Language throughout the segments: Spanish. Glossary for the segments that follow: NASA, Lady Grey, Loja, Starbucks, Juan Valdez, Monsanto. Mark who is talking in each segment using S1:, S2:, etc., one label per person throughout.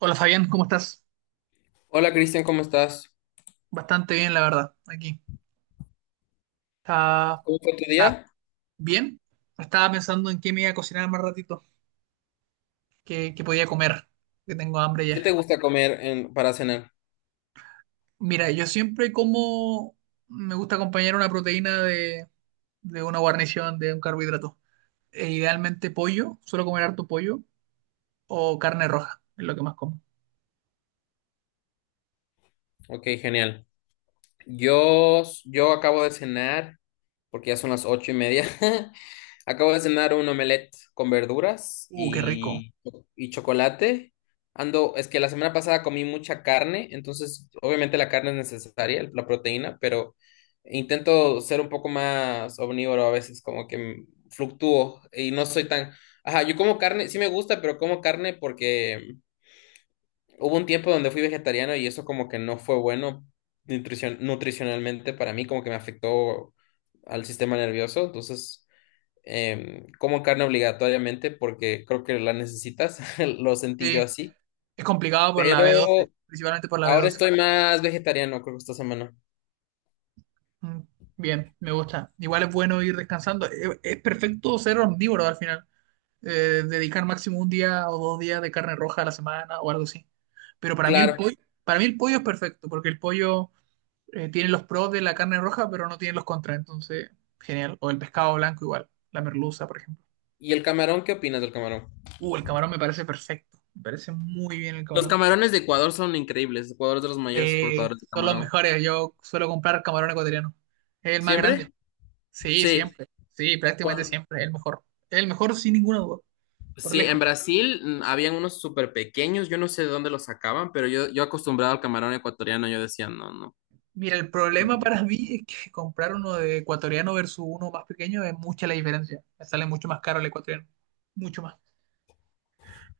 S1: Hola Fabián, ¿cómo estás?
S2: Hola Cristian, ¿cómo estás?
S1: Bastante bien, la verdad, aquí. Está,
S2: ¿Cómo fue tu
S1: está
S2: día?
S1: bien. Estaba pensando en qué me iba a cocinar más ratito, qué podía comer, que tengo hambre
S2: ¿Qué
S1: ya.
S2: te gusta comer para cenar?
S1: Mira, yo siempre como, me gusta acompañar una proteína de una guarnición, de un carbohidrato. E idealmente pollo, suelo comer harto pollo o carne roja, es lo que más como.
S2: Ok, genial. Yo acabo de cenar, porque ya son las 8:30. Acabo de cenar un omelette con verduras
S1: Qué rico.
S2: y chocolate. Ando, es que la semana pasada comí mucha carne, entonces obviamente la carne es necesaria, la proteína, pero intento ser un poco más omnívoro a veces, como que fluctúo y no soy tan... Ajá, yo como carne, sí me gusta, pero como carne porque hubo un tiempo donde fui vegetariano y eso como que no fue bueno nutricionalmente para mí, como que me afectó al sistema nervioso. Entonces, como carne obligatoriamente porque creo que la necesitas, lo sentí
S1: Sí,
S2: yo así.
S1: es complicado por la
S2: Pero
S1: b doce, principalmente por la b
S2: ahora
S1: doce.
S2: estoy más vegetariano, creo que esta semana.
S1: Mm, Bien, me gusta. Igual es bueno ir descansando. Perfecto ser omnívoro al final. Dedicar máximo un día o dos días de carne roja a la semana o algo así. Pero para mí el
S2: Claro.
S1: pollo, para mí el pollo es perfecto, porque el pollo tiene los pros de la carne roja, pero no tiene los contras. Entonces, genial. O el pescado blanco igual, la merluza, por ejemplo.
S2: ¿Y el camarón? ¿Qué opinas del camarón?
S1: El camarón me parece perfecto. Me parece muy bien el
S2: Los
S1: camarón.
S2: camarones de Ecuador son increíbles. Ecuador es de los mayores exportadores de
S1: Son los
S2: camarón.
S1: mejores. Yo suelo comprar camarón ecuatoriano. Es el más grande.
S2: ¿Siempre?
S1: Sí,
S2: Sí.
S1: siempre. Sí, prácticamente
S2: Cuan-
S1: siempre. El mejor. El mejor sin ninguna duda. Por
S2: Sí, en
S1: lejos.
S2: Brasil habían unos súper pequeños, yo no sé de dónde los sacaban, pero yo acostumbrado al camarón ecuatoriano, yo decía, no, no.
S1: Mira, el problema
S2: No.
S1: para mí es que comprar uno de ecuatoriano versus uno más pequeño es mucha la diferencia. Me sale mucho más caro el ecuatoriano. Mucho más.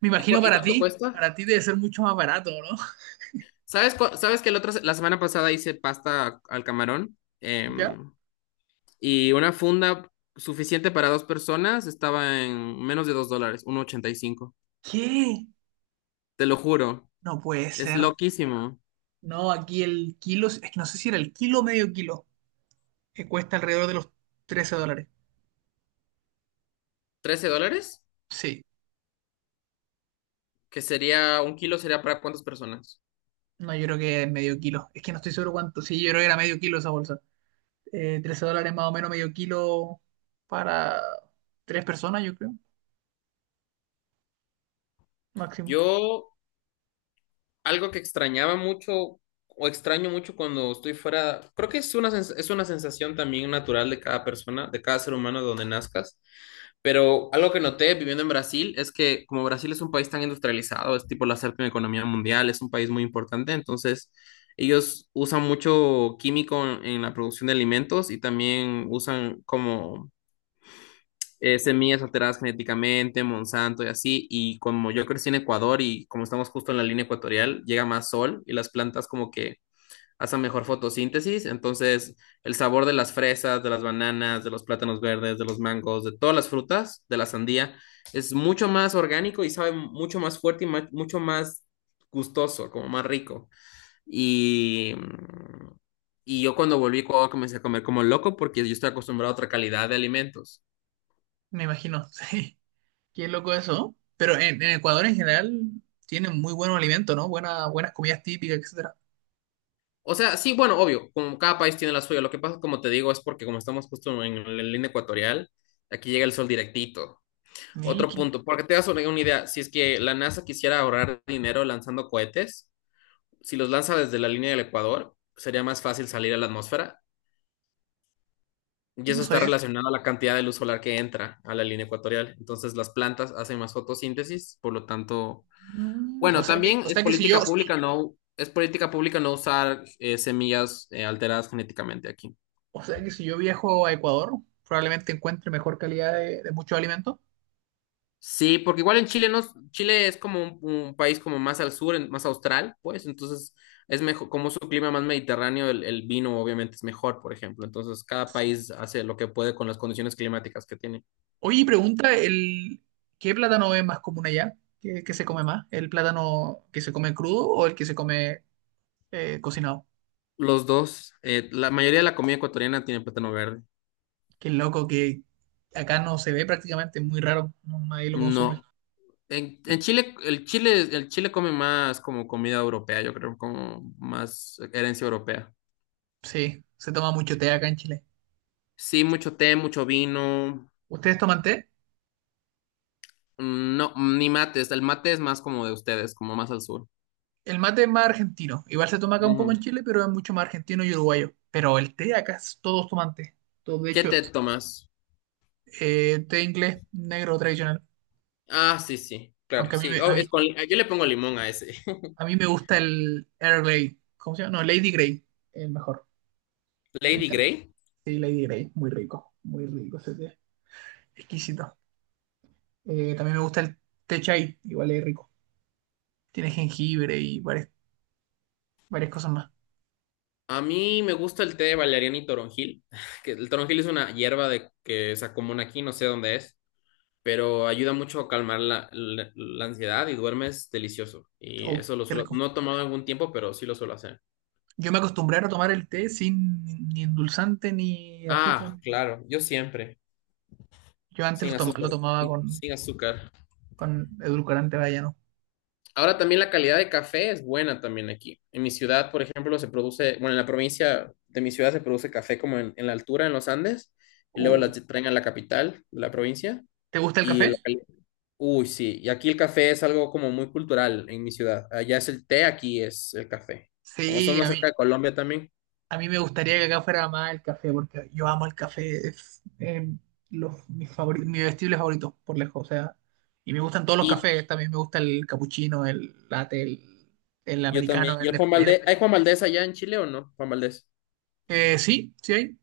S1: Me
S2: ¿Y,
S1: imagino
S2: y
S1: para
S2: cuánto
S1: ti.
S2: cuesta?
S1: Para ti debe ser mucho más barato, ¿no?
S2: ¿Sabes, sabes que el otro, la semana pasada hice pasta al camarón?
S1: ¿Ya?
S2: Y una funda suficiente para dos personas estaba en menos de $2, 1,85.
S1: ¿Qué?
S2: Te lo
S1: ¿Qué?
S2: juro,
S1: No puede
S2: es
S1: ser.
S2: loquísimo.
S1: No, aquí el kilo, es que no sé si era el kilo o medio kilo, que cuesta alrededor de los 13 dólares.
S2: ¿$13?
S1: Sí,
S2: Que sería, ¿un kilo sería para cuántas personas?
S1: no, yo creo que es medio kilo. Es que no estoy seguro cuánto. Sí, yo creo que era medio kilo esa bolsa. 13 dólares más o menos medio kilo para tres personas, yo creo, máximo.
S2: Yo algo que extrañaba mucho o extraño mucho cuando estoy fuera, creo que es una es una sensación también natural de cada persona, de cada ser humano donde nazcas, pero algo que noté viviendo en Brasil es que como Brasil es un país tan industrializado, es tipo la séptima economía mundial, es un país muy importante, entonces ellos usan mucho químico en la producción de alimentos y también usan como semillas alteradas genéticamente, Monsanto y así, y como yo crecí en Ecuador y como estamos justo en la línea ecuatorial, llega más sol y las plantas como que hacen mejor fotosíntesis, entonces el sabor de las fresas, de las bananas, de los plátanos verdes, de los mangos, de todas las frutas, de la sandía, es mucho más orgánico y sabe mucho más fuerte y mucho más gustoso, como más rico. Y, y yo cuando volví a Ecuador comencé a comer como loco porque yo estoy acostumbrado a otra calidad de alimentos.
S1: Me imagino, sí. Qué loco eso. Pero en Ecuador en general tienen muy buenos alimentos, ¿no? Buenas comidas típicas, etcétera.
S2: O sea, sí, bueno, obvio, como cada país tiene la suya. Lo que pasa, como te digo, es porque como estamos justo en la línea ecuatorial, aquí llega el sol directito.
S1: Mira,
S2: Otro
S1: qué,
S2: punto, porque te das una idea, si es que la NASA quisiera ahorrar dinero lanzando cohetes, si los lanza desde la línea del Ecuador, sería más fácil salir a la atmósfera. Y
S1: no
S2: eso está
S1: sabía.
S2: relacionado a la cantidad de luz solar que entra a la línea ecuatorial. Entonces las plantas hacen más fotosíntesis, por lo tanto,
S1: Mm,
S2: bueno, también
S1: o
S2: es
S1: sea que si
S2: política
S1: yo, sí,
S2: pública no, es política pública no usar semillas alteradas genéticamente aquí.
S1: o sea que si yo viajo a Ecuador, probablemente encuentre mejor calidad de muchos alimentos.
S2: Sí, porque igual en Chile no, Chile es como un país como más al sur, más austral, pues, entonces es mejor, como su clima más mediterráneo, el vino obviamente es mejor, por ejemplo. Entonces cada
S1: Sí.
S2: país hace lo que puede con las condiciones climáticas que tiene.
S1: Oye, y pregunta, el, ¿qué plátano es más común allá? ¿Qué se come más? ¿El plátano que se come crudo o el que se come cocinado?
S2: Los dos, la mayoría de la comida ecuatoriana tiene plátano verde.
S1: Qué loco que acá no se ve prácticamente, es muy raro, nadie lo consume.
S2: No, en Chile, el Chile come más como comida europea, yo creo, como más herencia europea.
S1: Sí, se toma mucho té acá en Chile.
S2: Sí, mucho té, mucho vino.
S1: ¿Ustedes toman té?
S2: No, ni mates. El mate es más como de ustedes, como más al sur.
S1: El mate es más argentino. Igual se toma acá un poco en
S2: Ujú.
S1: Chile, pero es mucho más argentino y uruguayo. Pero el té acá es- todos toman té. Todos, de
S2: ¿Qué
S1: hecho,
S2: té tomas?
S1: té inglés negro tradicional.
S2: Ah, sí, sí, claro,
S1: Aunque
S2: sí. Oh, es yo le pongo limón a ese.
S1: a mí me gusta el Earl Grey. ¿Cómo se llama? No, Lady Grey. El mejor. Me
S2: Lady
S1: encanta.
S2: Grey.
S1: Sí, Lady Grey. Muy rico. Muy rico ese té. Exquisito. También me gusta el té chai, igual es rico. Tiene jengibre y varias cosas más.
S2: A mí me gusta el té de valeriana y toronjil, que el toronjil es una hierba de que se común aquí, no sé dónde es, pero ayuda mucho a calmar la, la ansiedad y duermes delicioso. Y
S1: Oh,
S2: eso lo
S1: qué
S2: suelo,
S1: rico.
S2: no he tomado en algún tiempo, pero sí lo suelo hacer.
S1: Yo me acostumbré a tomar el té sin ni endulzante ni azúcar,
S2: Ah,
S1: ni nada.
S2: claro, yo siempre,
S1: Yo antes
S2: sin
S1: lo
S2: azúcar,
S1: tomaba
S2: sin sin azúcar.
S1: con edulcorante, vaya, ¿no?
S2: Ahora también la calidad de café es buena también aquí. En mi ciudad, por ejemplo, se produce, bueno, en la provincia de mi ciudad se produce café como en la altura, en los Andes, y luego
S1: Uh,
S2: la traen a la capital de la provincia.
S1: ¿Te gusta el
S2: Y el,
S1: café?
S2: uy, sí, y aquí el café es algo como muy cultural en mi ciudad. Allá es el té, aquí es el café. Como estamos
S1: Sí, a
S2: más
S1: mí
S2: cerca de Colombia también.
S1: A mí me gustaría que acá fuera más el café, porque yo amo el café, es mis mi vestible favorito por lejos, o sea, y me gustan todos los
S2: Y
S1: cafés, también me gusta el capuchino, el latte, el
S2: yo también.
S1: americano,
S2: ¿Y el Juan
S1: el
S2: Valdez? ¿Hay Juan
S1: espresso.
S2: Valdez allá en Chile o no? Juan Valdez.
S1: Sí, sí hay.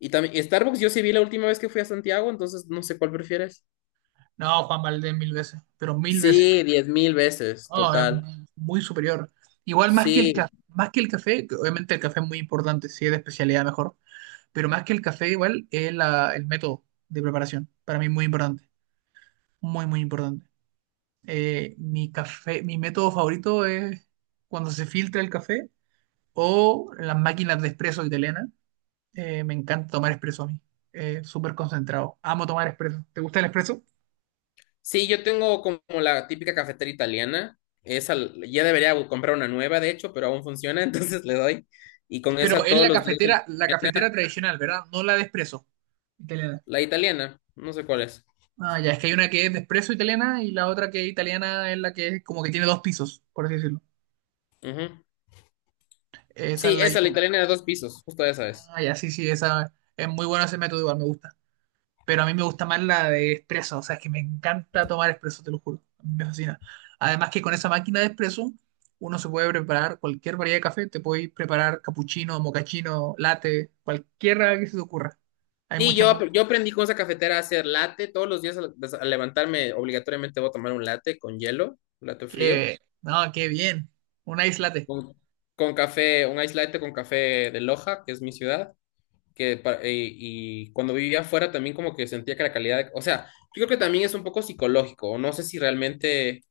S2: Y también, y Starbucks yo sí vi la última vez que fui a Santiago, entonces no sé cuál prefieres.
S1: No, Juan Valdez mil veces, pero mil veces.
S2: Sí, 10.000 veces,
S1: No, es
S2: total.
S1: muy superior. Igual más que el
S2: Sí,
S1: café, más que el café, que obviamente el café es muy importante, si es de especialidad mejor, pero más que el café igual el método de preparación, para mí muy importante, muy importante. Mi método favorito es cuando se filtra el café o las máquinas de espresso italianas. Me encanta tomar espresso a mí. Súper concentrado. Amo tomar espresso. ¿Te gusta el espresso?
S2: sí, yo tengo como la típica cafetera italiana. Esa ya debería comprar una nueva, de hecho, pero aún funciona, entonces le doy. Y con
S1: Pero
S2: esa
S1: es
S2: todos los días
S1: la cafetera tradicional, ¿verdad? No la de espresso italiana.
S2: la italiana, no sé cuál es.
S1: Ah, ya, es que hay una que es de espresso italiana y la otra que es italiana es la que es como que tiene dos pisos, por así decirlo.
S2: Ujú.
S1: Esa es
S2: Sí,
S1: la
S2: esa, la
S1: diferencia.
S2: italiana de dos pisos, justo esa es.
S1: Ah, ya, sí, sí, esa es muy buena ese método, igual me gusta. Pero a mí me gusta más la de espresso, o sea, es que me encanta tomar espresso, te lo juro, me fascina. Además que con esa máquina de espresso uno se puede preparar cualquier variedad de café, te puedes preparar cappuccino, mocachino, latte, cualquiera que se te ocurra. Hay
S2: Sí,
S1: mucha
S2: yo,
S1: más.
S2: yo aprendí con esa cafetera a hacer latte. Todos los días al, al levantarme, obligatoriamente voy a tomar un latte con hielo, un latte frío,
S1: No, qué bien, una islate.
S2: con, con café, un ice latte con café de Loja, que es mi ciudad. Que y cuando vivía afuera también como que sentía que la calidad, o sea, yo creo que también es un poco psicológico, o no sé si realmente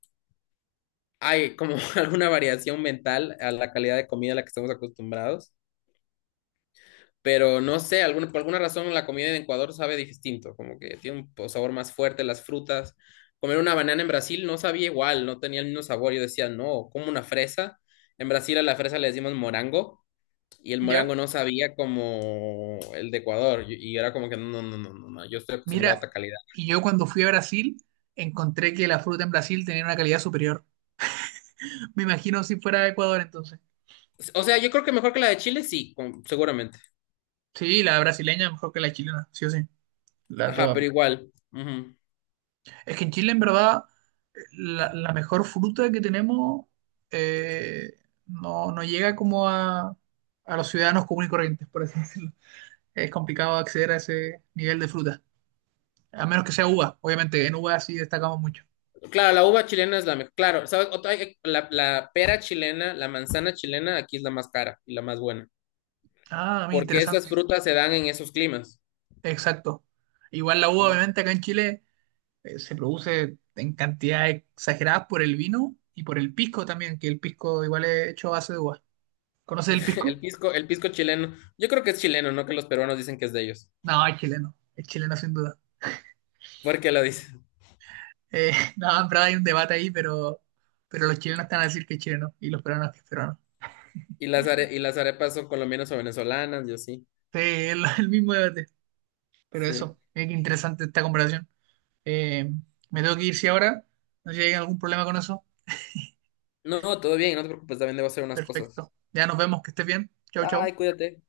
S2: hay como alguna variación mental a la calidad de comida a la que estamos acostumbrados, pero no sé, alguna, por alguna razón la comida en Ecuador sabe distinto, como que tiene un sabor más fuerte, las frutas, comer una banana en Brasil no sabía igual, no tenía el mismo sabor, yo decía, no, como una fresa, en Brasil a la fresa le decimos morango. Y el
S1: ¿Ya?
S2: morango no sabía como el de Ecuador. Y era como que no, no, no, no, no. Yo estoy acostumbrado a
S1: Mira,
S2: otra calidad.
S1: y yo cuando fui a Brasil encontré que la fruta en Brasil tenía una calidad superior. Me imagino si fuera de Ecuador entonces.
S2: O sea, yo creo que mejor que la de Chile, sí, seguramente.
S1: Sí, la brasileña mejor que la chilena, sí o sí. La
S2: Ajá,
S1: toda.
S2: pero igual. Ujú.
S1: Es que en Chile, en verdad, la mejor fruta que tenemos eh, no llega como a los ciudadanos comunes y corrientes, por así decirlo. Es complicado acceder a ese nivel de fruta, a menos que sea uva. Obviamente, en uva sí destacamos mucho.
S2: Claro, la uva chilena es la mejor. Claro, ¿sabes? La, la pera chilena, la manzana chilena, aquí es la más cara y la más buena.
S1: Ah, muy
S2: Porque esas
S1: interesante.
S2: frutas se dan en esos climas.
S1: Exacto. Igual la uva,
S2: Ujú.
S1: obviamente, acá en Chile se produce en cantidades exageradas por el vino y por el pisco también, que el pisco igual es hecho a base de uva. ¿Conoces el pisco?
S2: El pisco chileno. Yo creo que es chileno, no que los peruanos dicen que es de ellos.
S1: No, es chileno. Es chileno sin duda.
S2: ¿Por qué lo dicen?
S1: Eh, no, en verdad hay un debate ahí, pero los chilenos están a decir que es chileno y los peruanos que es peruano.
S2: Y las, y las arepas son colombianas o venezolanas, yo sí.
S1: Sí, el mismo debate. Pero
S2: Sí.
S1: eso, es que interesante esta comparación. Eh, Me tengo que ir si ahora. No sé si hay algún problema con eso.
S2: No, todo bien, no te preocupes, también debo hacer unas cosas.
S1: Perfecto. Ya nos vemos, que estés bien. Chau, chau.
S2: Bye, cuídate.